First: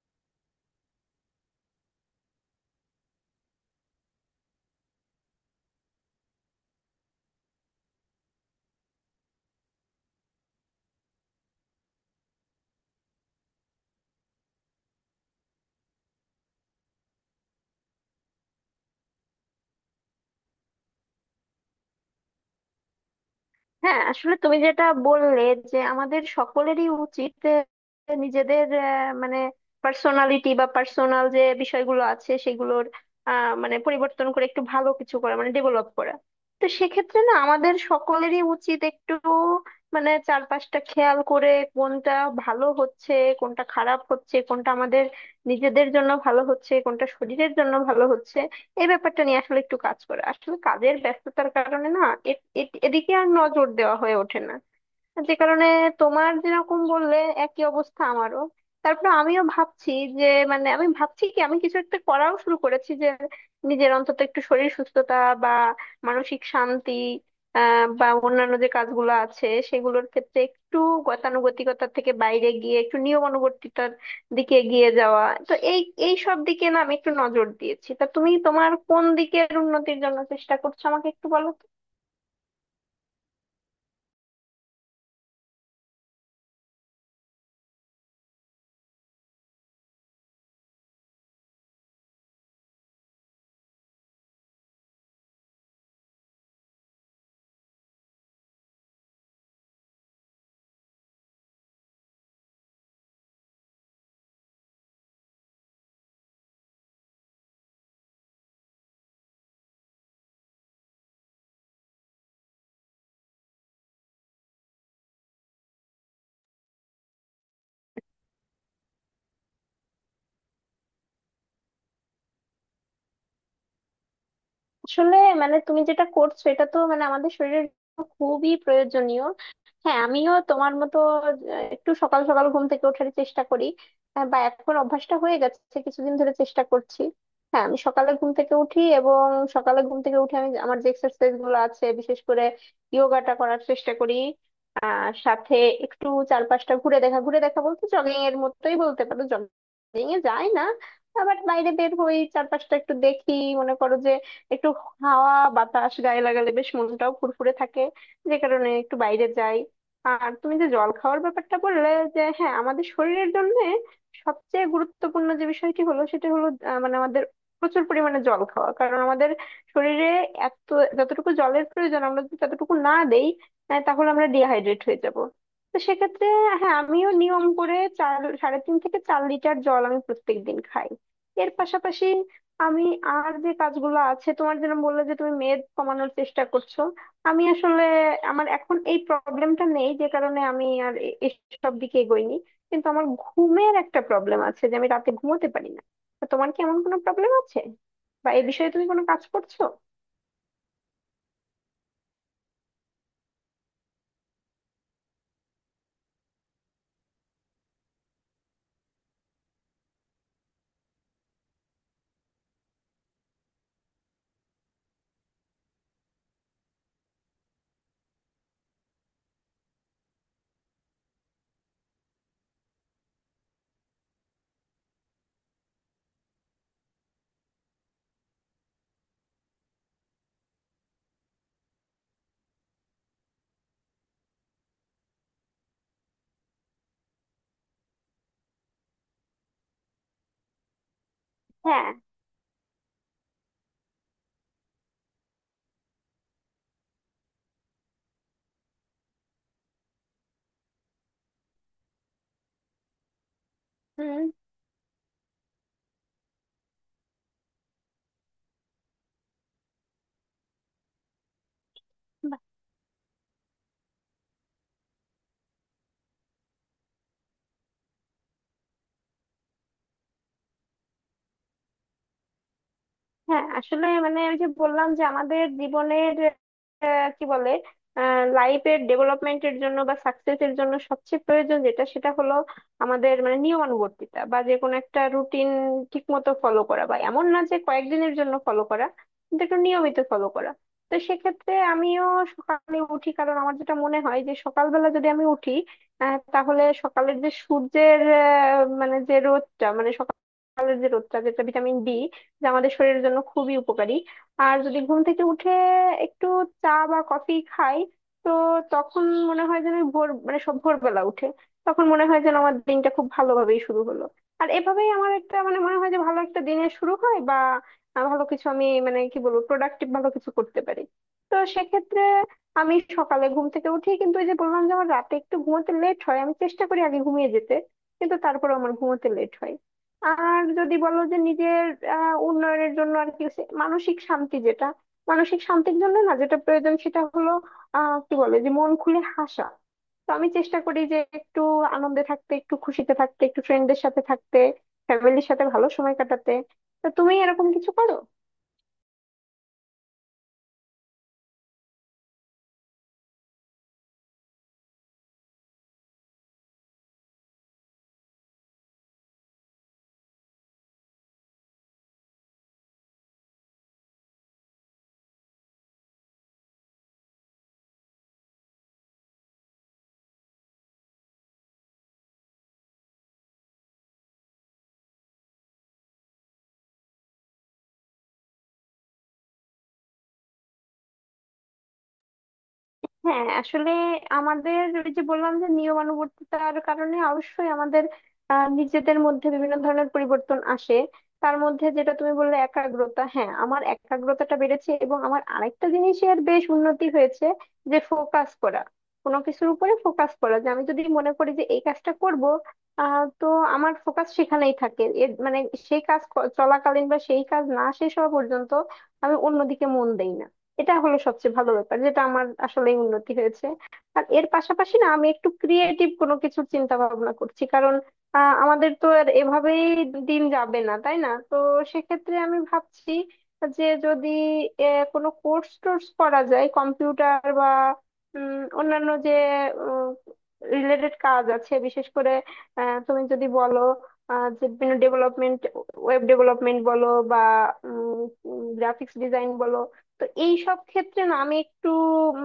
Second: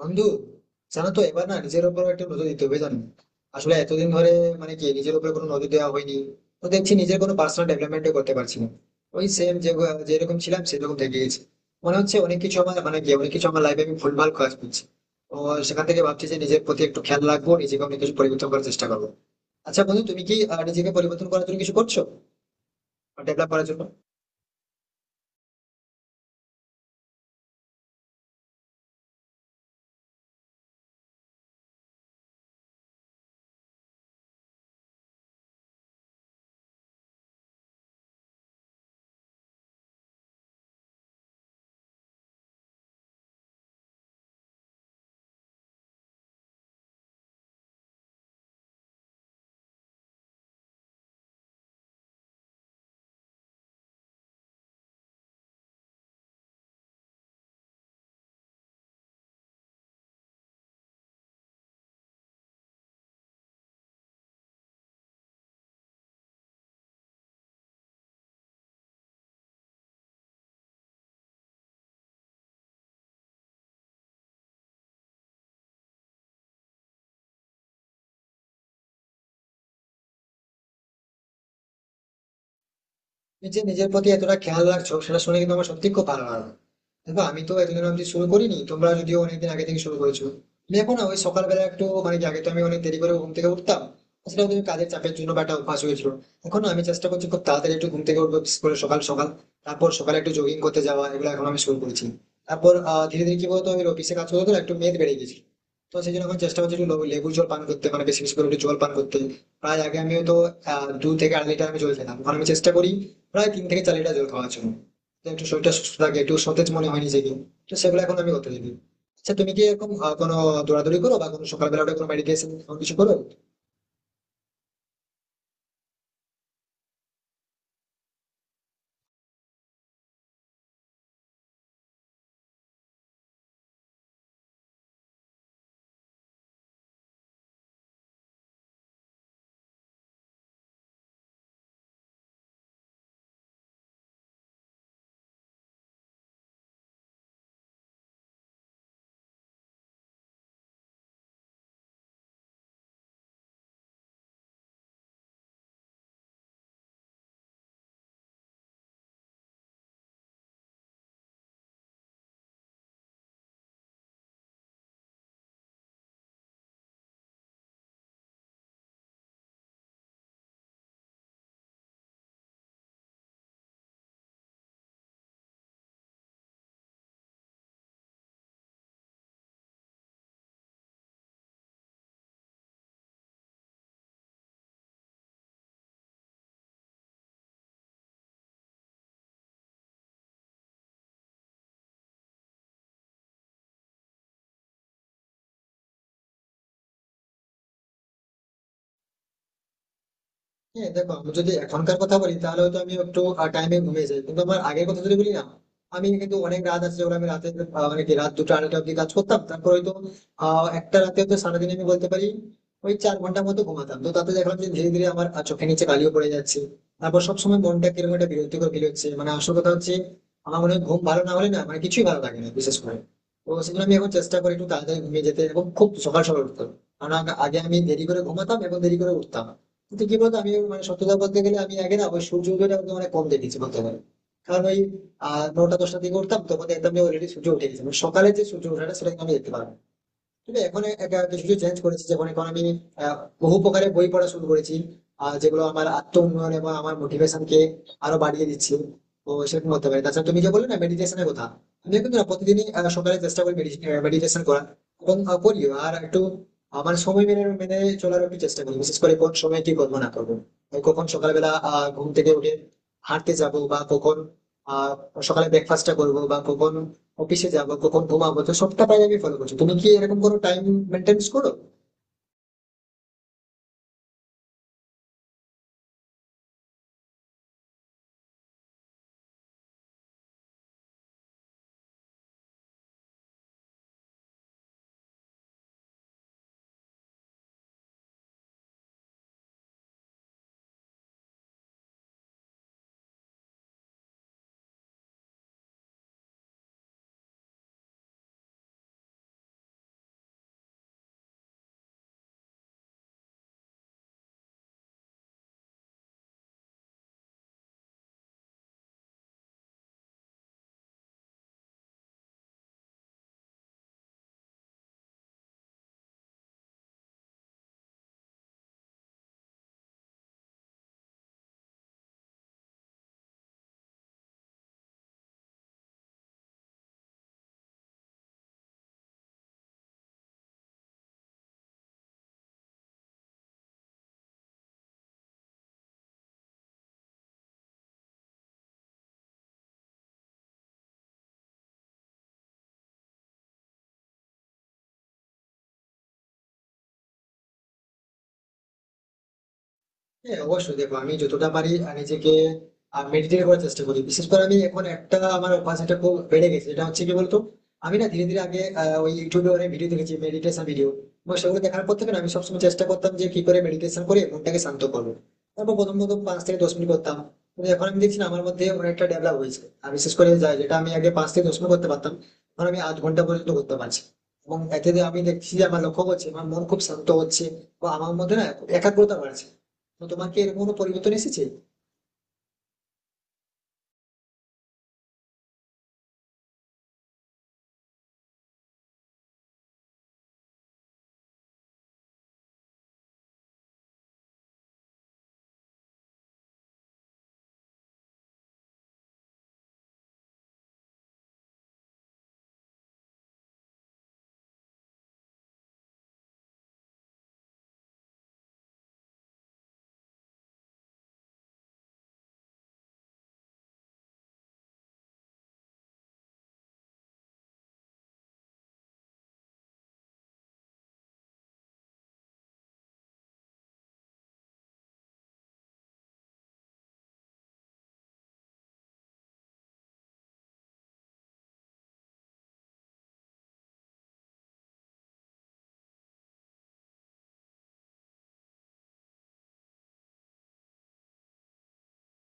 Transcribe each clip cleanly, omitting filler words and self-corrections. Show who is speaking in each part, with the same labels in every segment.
Speaker 1: বন্ধু, জানো তো, এবার না নিজের উপর একটা নজর দিতে হবে। জানো, আসলে এতদিন ধরে মানে কি নিজের উপরে কোনো নজর দেওয়া হয়নি। তো দেখছি নিজের কোনো পার্সোনাল ডেভেলপমেন্ট করতে পারছি না। ওই সেম, যে যেরকম ছিলাম সেরকম থেকে গেছি। মনে হচ্ছে অনেক কিছু আমার লাইফে আমি ভুলভাল কাজ করছি। তো সেখান থেকে ভাবছি যে নিজের প্রতি একটু খেয়াল রাখবো, নিজেকে অনেক কিছু পরিবর্তন করার চেষ্টা করবো। আচ্ছা বন্ধু, তুমি কি নিজেকে পরিবর্তন করার জন্য কিছু করছো? ডেভেলপ করার জন্য?
Speaker 2: হ্যাঁ আসলে তুমি যেটা বললে যে আমাদের সকলেরই উচিত নিজেদের আহ, মানে পার্সোনালিটি বা পার্সোনাল যে বিষয়গুলো আছে সেগুলোর মানে পরিবর্তন করে একটু ভালো কিছু করা মানে ডেভেলপ করা। তো সেক্ষেত্রে না আমাদের সকলেরই উচিত একটু মানে চারপাশটা খেয়াল করে কোনটা ভালো হচ্ছে, কোনটা খারাপ হচ্ছে, কোনটা আমাদের নিজেদের জন্য ভালো হচ্ছে, কোনটা শরীরের জন্য ভালো হচ্ছে। এই ব্যাপারটা নিয়ে আসলে একটু কাজ করে আসলে কাজের ব্যস্ততার কারণে না এ- এদিকে আর নজর দেওয়া হয়ে ওঠে না, যে কারণে তোমার যেরকম বললে একই অবস্থা আমারও। তারপরে আমিও ভাবছি যে মানে আমি ভাবছি কি আমি কিছু একটা করাও শুরু করেছি যে নিজের অন্তত একটু শরীর সুস্থতা বা মানসিক শান্তি বা অন্যান্য যে কাজগুলো আছে সেগুলোর ক্ষেত্রে একটু গতানুগতিকতার থেকে বাইরে গিয়ে একটু নিয়মানুবর্তিতার দিকে এগিয়ে যাওয়া। তো এই এই সব দিকে না আমি একটু নজর দিয়েছি। তা তুমি তোমার কোন দিকের উন্নতির জন্য চেষ্টা করছো আমাকে একটু বলো তো?
Speaker 1: তুমি যে নিজের প্রতি এতটা খেয়াল রাখছো সেটা শুনে কিন্তু আমার সত্যি খুব ভালো লাগলো। দেখো, আমি তো এতদিন অব্দি শুরু করিনি, তোমরা যদিও অনেকদিন আগে থেকে শুরু করেছো। আমি এখন না ওই সকালবেলা একটু, মানে কি, আগে তো আমি অনেক দেরি করে ঘুম থেকে উঠতাম। সেটা কিন্তু কাজের চাপের জন্য বা একটা অভ্যাস হয়েছিল। এখন না আমি চেষ্টা করছি খুব তাড়াতাড়ি একটু ঘুম থেকে উঠবো, বিশেষ করে সকাল সকাল। তারপর সকালে একটু জগিং করতে যাওয়া, এগুলো এখন আমি শুরু করছি। তারপর ধীরে ধীরে কি বলতো, আমি অফিসে কাজ করতে করতে না একটু মেদ বেড়ে গেছি। তো সেই জন্য এখন চেষ্টা করছি একটু লেবুর জল পান করতে, মানে বেশি বেশি করে একটু জল পান করতে। প্রায় আগে আমি তো 2 থেকে 2.5 লিটার আমি জল খেতাম, এখন আমি চেষ্টা করি প্রায় 3 থেকে 4 লিটার জল খাওয়ার জন্য। তো একটু শরীরটা সুস্থ থাকে, একটু সতেজ মনে হয় নিজেকে। তো সেগুলো এখন আমি করতে থাকি। আচ্ছা, তুমি কি এরকম কোনো দৌড়াদৌড়ি করো বা কোনো সকালবেলা উঠে কোনো মেডিটেশন কিছু করো?
Speaker 2: আসলে মানে তুমি যেটা করছো এটা তো মানে আমাদের শরীরের জন্য খুবই প্রয়োজনীয়। হ্যাঁ আমিও তোমার মতো আহ, একটু সকাল সকাল ঘুম থেকে ওঠার চেষ্টা করি। বা এখন অভ্যাসটা হয়ে গেছে, কিছুদিন ধরে চেষ্টা করছি। হ্যাঁ আমি সকালে ঘুম থেকে উঠি, এবং সকালে ঘুম থেকে উঠে আমি আমার যে এক্সারসাইজ গুলো আছে বিশেষ করে যোগাটা করার চেষ্টা করি। সাথে একটু চারপাশটা ঘুরে দেখা, ঘুরে দেখা বলতে জগিং এর মতোই বলতে পারো, জগিং এ যাই না, আবার বাইরে বের হই চারপাশটা একটু দেখি। মনে করো যে একটু হাওয়া বাতাস গায়ে লাগালে বেশ মনটাও ফুরফুরে থাকে, যে কারণে একটু বাইরে যাই। আর তুমি যে জল খাওয়ার ব্যাপারটা বললে যে হ্যাঁ আমাদের শরীরের জন্য সবচেয়ে গুরুত্বপূর্ণ যে বিষয়টি হলো সেটা হলো মানে আমাদের প্রচুর পরিমাণে জল খাওয়া, কারণ আমাদের শরীরে এত যতটুকু জলের প্রয়োজন আমরা যদি ততটুকু না দেই তাহলে আমরা ডিহাইড্রেট হয়ে যাব। তো সেক্ষেত্রে হ্যাঁ আমিও নিয়ম করে 3.5 থেকে 4 লিটার জল আমি প্রত্যেক দিন খাই। এর পাশাপাশি আমি আর যে কাজগুলো আছে তোমার যেরকম বললে যে তুমি মেদ কমানোর চেষ্টা করছো, আমি আসলে আমার এখন এই প্রবলেমটা নেই যে কারণে আমি আর এসব দিকে এগোইনি। কিন্তু আমার ঘুমের একটা প্রবলেম আছে যে আমি রাতে ঘুমোতে পারি না। তো তোমার কি এমন কোনো প্রবলেম আছে বা এই বিষয়ে তুমি কোনো কাজ করছো?
Speaker 1: হ্যাঁ দেখো, আমি যদি এখনকার কথা বলি তাহলে হয়তো আমি একটু টাইমে ঘুমিয়ে যাই, কিন্তু আমার আগের কথা যদি বলি না, আমি কিন্তু অনেক রাত আছে যেগুলো আমি রাতে মানে কি রাত দুটো আড়াইটা অব্দি কাজ করতাম। তারপর হয়তো একটা রাতে হয়তো, সারাদিন আমি বলতে পারি ওই 4 ঘন্টার মতো ঘুমাতাম। তো তাতে দেখলাম যে ধীরে ধীরে আমার চোখের নিচে কালিও পড়ে যাচ্ছে। তারপর সবসময় মনটা কিরকম একটা বিরক্তিকর ফিল হচ্ছে। মানে আসল কথা হচ্ছে, আমার মনে হয় ঘুম ভালো না হলে না, মানে কিছুই ভালো লাগে না বিশেষ করে। তো সেজন্য আমি এখন চেষ্টা করি একটু তাড়াতাড়ি ঘুমিয়ে যেতে এবং খুব সকাল সকাল উঠতে। কারণ আগে আমি দেরি করে ঘুমাতাম এবং দেরি করে উঠতাম। কিন্তু কি বলতো, আমি, মানে সত্যতা বলতে গেলে, আমি আগে না ওই সূর্য উদয়টা একদম, মানে কম দেখেছি বলতে পারি। কারণ ওই 9টা-10টার দিকে উঠতাম, তখন দেখতাম যে অলরেডি সূর্য উঠে গেছে। মানে সকালে যে সূর্য ওঠাটা সেটা কিন্তু আমি দেখতে পারবো। তবে এখন এটা কিছু চেঞ্জ
Speaker 2: হ্যাঁ।
Speaker 1: করেছি, যেমন এখন আমি আহ, বহু প্রকারের বই পড়া শুরু করেছি, আর যেগুলো আমার আত্ম উন্নয়ন এবং আমার মোটিভেশনকে আরো বাড়িয়ে দিচ্ছে। তো সেরকম হতে পারে। তাছাড়া তুমি যে বললে না মেডিটেশনের কথা, আমি কিন্তু না প্রতিদিনই সকালে চেষ্টা করি
Speaker 2: হুম।
Speaker 1: মেডিটেশন করার। এবং করিও। আর একটু আমার সময় মেনে মেনে চলার একটু চেষ্টা করি, বিশেষ করে কোন সময় কি করবো না করবো। এই কখন সকালবেলা ঘুম থেকে উঠে হাঁটতে যাব বা কখন আহ সকালে ব্রেকফাস্টটা করবো বা কখন অফিসে যাবো, কখন ঘুমাবো। তো সবটা টাইম আমি ফলো করছি। তুমি কি এরকম কোনো টাইম মেনটেন করো?
Speaker 2: হ্যাঁ আসলে মানে আমি যে বললাম যে আমাদের জীবনের কি বলে লাইফের ডেভেলপমেন্টের জন্য বা সাকসেসের জন্য সবচেয়ে প্রয়োজন যেটা সেটা হলো আমাদের মানে নিয়মানুবর্তিতা বা যে কোনো একটা রুটিন ঠিক মতো ফলো করা, বা এমন না যে কয়েকদিনের জন্য ফলো করা কিন্তু একটু নিয়মিত ফলো করা। তো সেক্ষেত্রে আমিও সকালে উঠি, কারণ আমার যেটা মনে হয় যে সকালবেলা যদি আমি উঠি তাহলে সকালের যে সূর্যের মানে যে রোদটা মানে সকালের যে রোদটা যেটা ভিটামিন ডি যা আমাদের শরীরের জন্য খুবই উপকারী। আর যদি ঘুম থেকে উঠে একটু চা বা কফি খাই তো তখন মনে হয় যেন ওই ভোর মানে সব ভোরবেলা উঠে তখন মনে হয় যেন আমার দিনটা খুব ভালোভাবেই শুরু হলো। আর এভাবেই আমার একটা মানে মনে হয় যে ভালো একটা দিনের শুরু হয় বা ভালো কিছু আমি মানে কি বলবো প্রোডাক্টিভ ভালো কিছু করতে পারি। তো সেক্ষেত্রে আমি সকালে ঘুম থেকে উঠি কিন্তু ওই যে বললাম যে আমার রাতে একটু ঘুমোতে লেট হয়, আমি চেষ্টা করি আগে ঘুমিয়ে যেতে কিন্তু তারপরে আমার ঘুমোতে লেট হয়। আর যদি বলো যে নিজের উন্নয়নের জন্য আর কি মানসিক শান্তি যেটা মানসিক শান্তির জন্য না যেটা প্রয়োজন সেটা হলো কি বলে যে মন খুলে হাসা। তো আমি চেষ্টা করি যে একটু আনন্দে থাকতে, একটু খুশিতে থাকতে, একটু ফ্রেন্ডদের সাথে থাকতে, ফ্যামিলির সাথে ভালো সময় কাটাতে। তো তুমি এরকম কিছু করো?
Speaker 1: হ্যাঁ অবশ্যই। দেখো আমি যতটা পারি নিজেকে মেডিটেট করার চেষ্টা করি। বিশেষ করে আমি এখন একটা আমার অভ্যাস এটা খুব বেড়ে গেছে, এটা হচ্ছে কি বলতো, আমি না ধীরে ধীরে আগে ওই ইউটিউবে অনেক ভিডিও দেখেছি, মেডিটেশন ভিডিও। এবং সেগুলো দেখার পর থেকে না আমি সবসময় চেষ্টা করতাম যে কি করে মেডিটেশন করে মনটাকে শান্ত করবো। তারপর প্রথম প্রথম 5 থেকে 10 মিনিট করতাম, কিন্তু এখন আমি দেখছি না আমার মধ্যে অনেকটা ডেভেলপ হয়েছে। আর বিশেষ করে যেটা আমি আগে 5 থেকে 10 মিনিট করতে পারতাম, এখন আমি আধ ঘন্টা পর্যন্ত করতে পারছি। এবং এতে যে আমি দেখছি যে আমার লক্ষ্য করছে আমার মন খুব শান্ত হচ্ছে, বা আমার মধ্যে না একাগ্রতা বাড়ছে। তো তোমার কি এরকম কোনো পরিবর্তন এসেছে?
Speaker 2: হ্যাঁ আসলে আমাদের ওই যে বললাম যে নিয়মানুবর্তিতার কারণে অবশ্যই আমাদের নিজেদের মধ্যে বিভিন্ন ধরনের পরিবর্তন আসে। তার মধ্যে যেটা তুমি বললে একাগ্রতা, হ্যাঁ আমার একাগ্রতাটা বেড়েছে এবং আমার আরেকটা জিনিসের বেশ উন্নতি হয়েছে, যে ফোকাস করা, কোনো কিছুর উপরে ফোকাস করা যে আমি যদি মনে করি যে এই কাজটা করব তো আমার ফোকাস সেখানেই থাকে। এর মানে সেই কাজ চলাকালীন বা সেই কাজ না শেষ হওয়া পর্যন্ত আমি অন্যদিকে মন দেই না। এটা হলো সবচেয়ে ভালো ব্যাপার যেটা আমার আসলে উন্নতি হয়েছে। আর এর পাশাপাশি না আমি একটু ক্রিয়েটিভ কোনো কিছু চিন্তা ভাবনা করছি, কারণ আমাদের তো আর এভাবেই দিন যাবে না তাই না। তো সেক্ষেত্রে আমি ভাবছি যে যদি কোনো কোর্স টোর্স করা যায়, কম্পিউটার বা উম, অন্যান্য যে রিলেটেড কাজ আছে বিশেষ করে তুমি যদি বলো যে বিভিন্ন ডেভেলপমেন্ট, ওয়েব ডেভেলপমেন্ট বলো বা গ্রাফিক্স ডিজাইন বলো, তো এই সব ক্ষেত্রে না আমি একটু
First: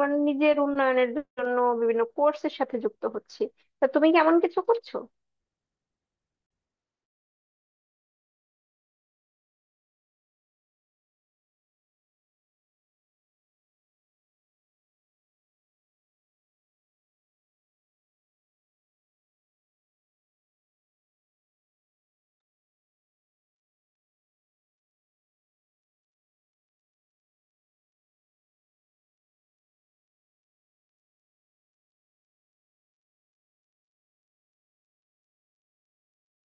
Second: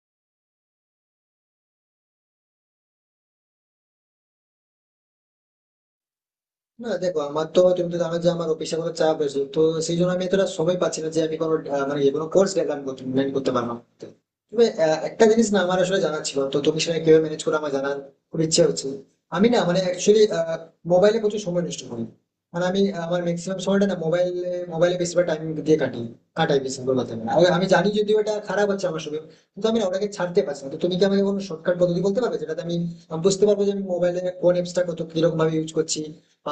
Speaker 2: মানে নিজের উন্নয়নের জন্য বিভিন্ন কোর্সের সাথে যুক্ত হচ্ছি। তা তুমি কি এমন কিছু করছো?
Speaker 1: না দেখো, আমার তো, তুমি তো জানো যে আমার পেশাগত চাপ আছে, তো সেই জন্য আমি এতটা সময় পাচ্ছি না যে আমি কোনো মানে কোনো কোর্স ডেভেলপ করতে manage করতে পারলাম। তবে একটা জিনিস না আমার আসলে জানা ছিল, তো তুমি সেটা কিভাবে ম্যানেজ করে, আমার জানার খুব ইচ্ছে হচ্ছে। আমি না, মানে অ্যাকচুয়ালি মোবাইলে প্রচুর সময় নষ্ট করি। মানে আমি আমার ম্যাক্সিমাম সময়টা না মোবাইলে মোবাইলে বেশিরভাগ টাইম দিয়ে কাটাই বেশিরভাগ কথা বলে। আর আমি জানি যদিও এটা খারাপ হচ্ছে আমার সঙ্গে, কিন্তু আমি না ওটাকে ছাড়তে পারছি না। তো তুমি কি আমাকে কোনো শর্টকাট পদ্ধতি বলতে পারবে যেটাতে আমি বুঝতে পারবো যে আমি মোবাইলে কোন অ্যাপসটা কত কিরকম ভাবে ইউজ করছি,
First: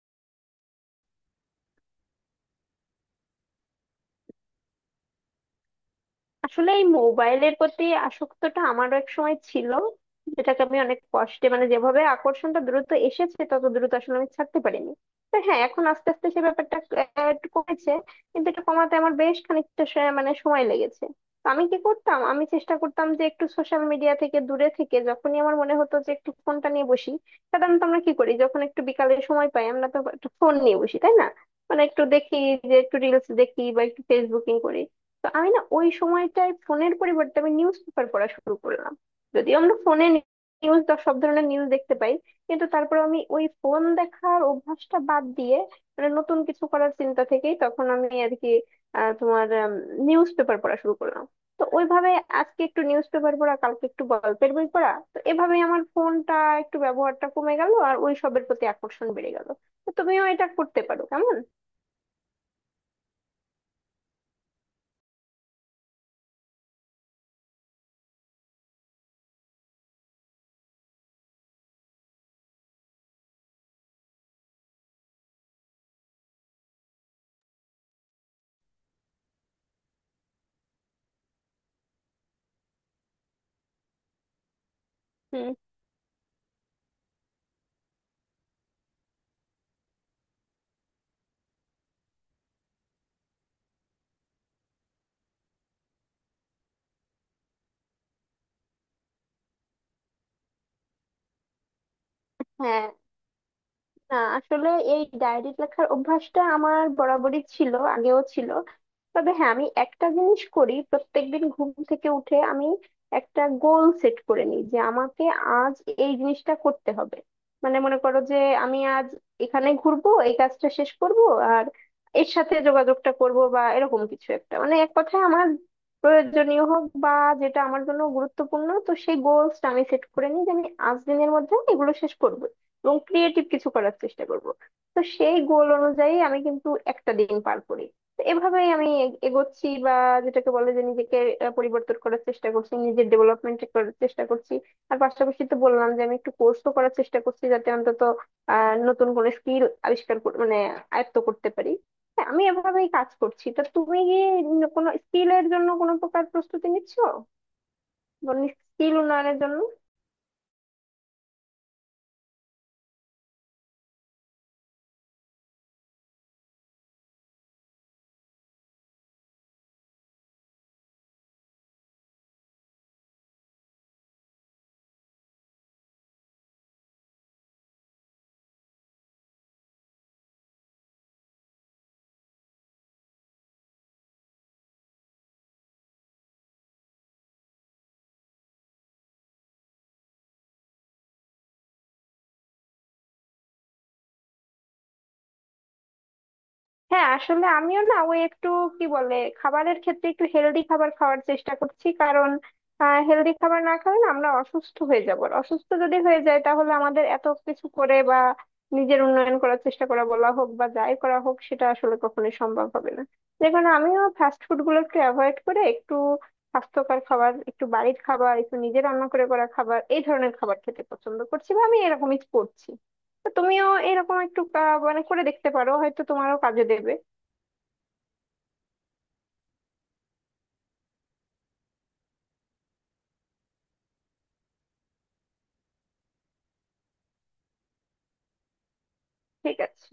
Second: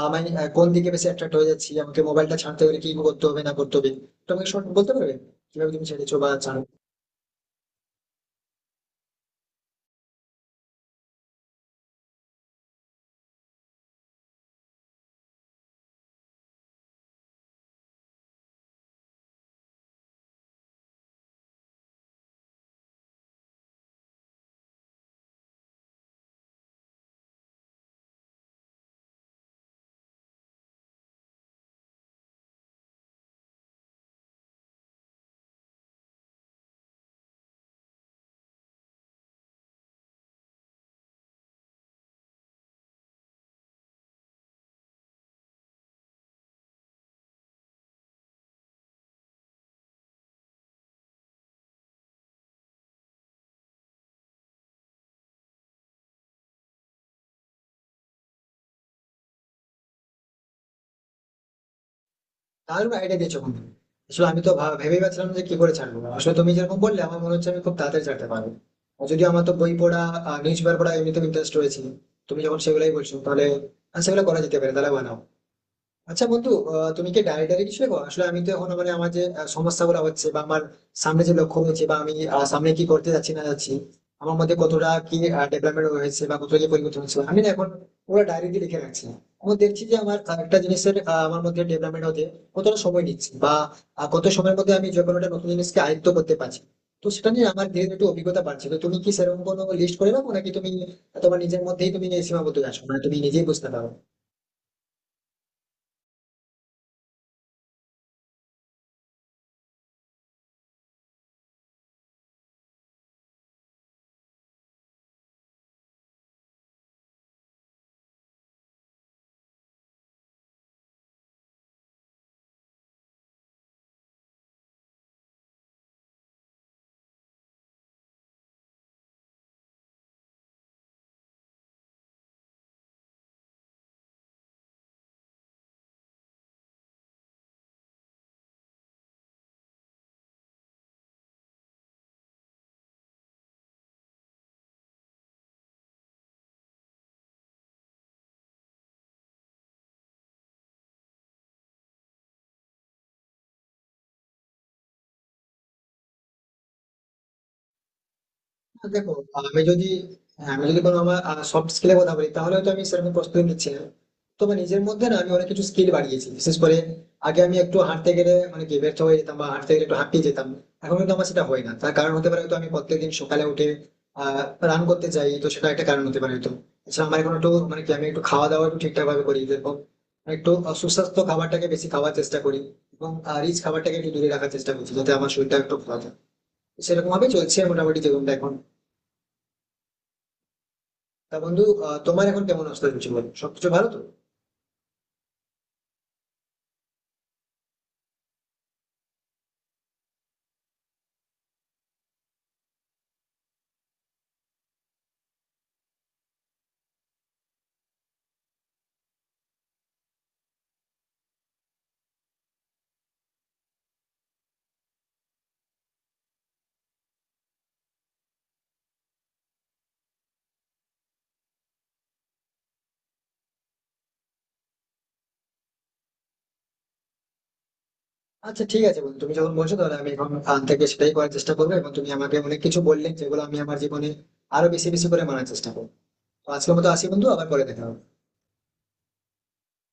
Speaker 1: আমি কোন দিকে বেশি অ্যাট্রাক্ট হয়ে যাচ্ছি, আমাকে মোবাইলটা ছাড়তে হলে কি করতে হবে না করতে হবে? তো আমাকে শর্ট বলতে পারবে কিভাবে তুমি ছেড়েছো বা ছাড়ো?
Speaker 2: আসলে এই মোবাইলের প্রতি আসক্তটা আমারও এক সময় ছিল, যেটাকে আমি অনেক কষ্টে মানে যেভাবে আকর্ষণটা দ্রুত এসেছে তত দ্রুত আসলে আমি ছাড়তে পারিনি। তো হ্যাঁ এখন আস্তে আস্তে সে ব্যাপারটা একটু কমেছে, কিন্তু এটা কমাতে আমার বেশ খানিকটা মানে সময় লেগেছে। তো আমি কি করতাম, আমি চেষ্টা করতাম যে একটু সোশ্যাল মিডিয়া থেকে দূরে থেকে, যখনই আমার মনে হতো যে একটু ফোনটা নিয়ে বসি, সাধারণত আমরা কি করি যখন একটু বিকালের সময় পাই আমরা তো একটা ফোন নিয়ে বসি তাই না, মানে একটু দেখি যে একটু রিলস দেখি বা একটু ফেসবুকিং করি। তো আমি না ওই সময়টায় ফোনের পরিবর্তে আমি নিউজ পেপার পড়া শুরু করলাম। যদিও আমরা ফোনে নিউজ সব ধরনের নিউজ দেখতে পাই, কিন্তু তারপর আমি ওই ফোন দেখার অভ্যাসটা বাদ দিয়ে মানে নতুন কিছু করার চিন্তা থেকেই তখন আমি আর কি আহ, তোমার নিউজ পেপার পড়া শুরু করলাম। তো ওইভাবে আজকে একটু নিউজ পেপার পড়া কালকে একটু গল্পের বই পড়া, তো এভাবে আমার ফোনটা একটু ব্যবহারটা কমে গেল আর ওই সবের প্রতি আকর্ষণ বেড়ে গেল। তো তুমিও এটা করতে পারো, কেমন?
Speaker 1: দারুণ আইডিয়া দিয়েছো কিন্তু। আসলে আমি তো ভেবেই পাচ্ছিলাম যে কি করে ছাড়বো, আসলে তুমি যেরকম বললে আমার মনে হচ্ছে আমি খুব তাড়াতাড়ি ছাড়তে পারবো। আর যদিও আমার তো বই পড়া, নিউজ পেপার পড়া এমনিতে ইন্টারেস্ট রয়েছে। তুমি যখন সেগুলাই বলছো তাহলে সেগুলো করা যেতে পারে। তাহলে বানাও। আচ্ছা বন্ধু, তুমি কি ডায়েটারি কিছু দেখো? আসলে আমি তো এখন, মানে আমার যে সমস্যাগুলো হচ্ছে বা আমার সামনে যে লক্ষ্য রয়েছে বা আমি সামনে কি করতে যাচ্ছি না যাচ্ছি, আমার মধ্যে কতটা কি
Speaker 2: হুম।
Speaker 1: ডেভেলপমেন্ট হয়েছে বা কতটা কি পরিবর্তন হয়েছে, আমি না এখন পুরো ডায়েরিতে লিখে রাখছি। আমি দেখছি যে আমার একটা জিনিসের আমার মধ্যে ডেভেলপমেন্ট হতে কতটা সময় নিচ্ছে বা কত সময়ের মধ্যে আমি যে কোনো একটা নতুন জিনিসকে আয়ত্ত করতে পারছি। তো সেটা নিয়ে আমার ধীরে ধীরে একটু অভিজ্ঞতা বাড়ছে। তো তুমি কি সেরকম কোনো লিস্ট করে রাখো নাকি তুমি তোমার নিজের মধ্যেই তুমি সীমাবদ্ধ আছো?
Speaker 2: হ্যাঁ,
Speaker 1: মানে তুমি নিজেই বুঝতে পারো?
Speaker 2: না আসলে এই ডায়েরি লেখার অভ্যাসটা আমার বরাবরই ছিল, আগেও ছিল। তবে হ্যাঁ আমি একটা জিনিস করি, প্রত্যেকদিন ঘুম থেকে উঠে আমি একটা গোল সেট করে নিই যে আমাকে আজ এই জিনিসটা করতে হবে। মানে মনে করো যে আমি আজ এখানে ঘুরবো, এই কাজটা শেষ করব, আর এর সাথে যোগাযোগটা করব বা এরকম কিছু একটা, মানে এক কথায় আমার প্রয়োজনীয় হোক বা যেটা আমার জন্য গুরুত্বপূর্ণ। তো সেই গোলসটা আমি সেট করে নিই যে আমি আজ দিনের মধ্যে এগুলো শেষ করব এবং ক্রিয়েটিভ কিছু করার চেষ্টা করব। তো সেই গোল অনুযায়ী আমি কিন্তু একটা দিন পার করি। তো এভাবেই আমি এগোচ্ছি, বা যেটাকে বলে যে নিজেকে পরিবর্তন করার চেষ্টা করছি নিজের ডেভেলপমেন্ট করার চেষ্টা করছি। আর পাশাপাশি তো বললাম যে আমি একটু কোর্সও করার চেষ্টা করছি, যাতে অন্তত নতুন কোনো স্কিল আবিষ্কার মানে আয়ত্ত করতে পারি। হ্যাঁ, আমি এভাবেই কাজ করছি। তা তুমি কি কোনো স্কিলের জন্য কোনো প্রকার প্রস্তুতি নিচ্ছো, স্কিল
Speaker 1: দেখো,
Speaker 2: উন্নয়নের জন্য?
Speaker 1: আমি যদি আমি যদি কোনো আমার সফট স্কিলের কথা বলি তাহলে তো আমি সেরকম প্রস্তুতি নিচ্ছি না। তবে নিজের মধ্যে না আমি অনেক কিছু স্কিল বাড়িয়েছি। বিশেষ করে আগে আমি একটু হাঁটতে গেলে মানে কি ব্যর্থ হয়ে যেতাম বা হাঁটতে গেলে একটু হাঁপিয়ে যেতাম, এখন কিন্তু আমার সেটা হয় না। তার কারণ হতে পারে হয়তো আমি প্রত্যেকদিন সকালে উঠে আহ রান করতে যাই, তো সেটা একটা কারণ হতে পারে হয়তো। এছাড়া আমার এখন একটু, মানে কি, আমি একটু খাওয়া দাওয়া একটু ঠিকঠাক ভাবে করি, যেরকম একটু সুস্বাস্থ্য খাবারটাকে বেশি খাওয়ার চেষ্টা করি এবং রিচ খাবারটাকে একটু দূরে রাখার চেষ্টা করছি যাতে আমার শরীরটা একটু ভালো থাকে। সেরকম ভাবে চলছে মোটামুটি জীবনটা এখন। তা বন্ধু, তোমার এখন কেমন অবস্থা চলছে বলো? সবকিছু ভালো তো?
Speaker 2: হ্যাঁ আসলে আমিও না ওই একটু কি বলে খাবারের ক্ষেত্রে একটু হেলদি খাবার খাওয়ার চেষ্টা করছি, কারণ হেলদি খাবার না খেলে না আমরা অসুস্থ হয়ে যাব, আর অসুস্থ যদি হয়ে যায় তাহলে আমাদের এত কিছু করে বা নিজের উন্নয়ন করার চেষ্টা করা বলা হোক বা যাই করা হোক সেটা আসলে কখনোই সম্ভব হবে না। যে কারণে আমিও ফাস্ট ফুড গুলো একটু অ্যাভয়েড করে একটু স্বাস্থ্যকর খাবার, একটু বাড়ির খাবার, একটু নিজে রান্না করে করা খাবার এই ধরনের খাবার খেতে পছন্দ করছি বা আমি এরকমই করছি। তো তুমিও এরকম একটু মানে করে দেখতে পারো, হয়তো তোমারও কাজে দেবে।
Speaker 1: আচ্ছা ঠিক আছে বন্ধু, তুমি যখন বলছো তাহলে আমি এখন থেকে সেটাই করার চেষ্টা করবো এবং তুমি আমাকে অনেক কিছু বললে যেগুলো আমি আমার জীবনে আরো বেশি বেশি করে মানার চেষ্টা করবো। তো আজকের মতো আসি বন্ধু, আবার পরে দেখা হবে।
Speaker 2: ঠিক আছে।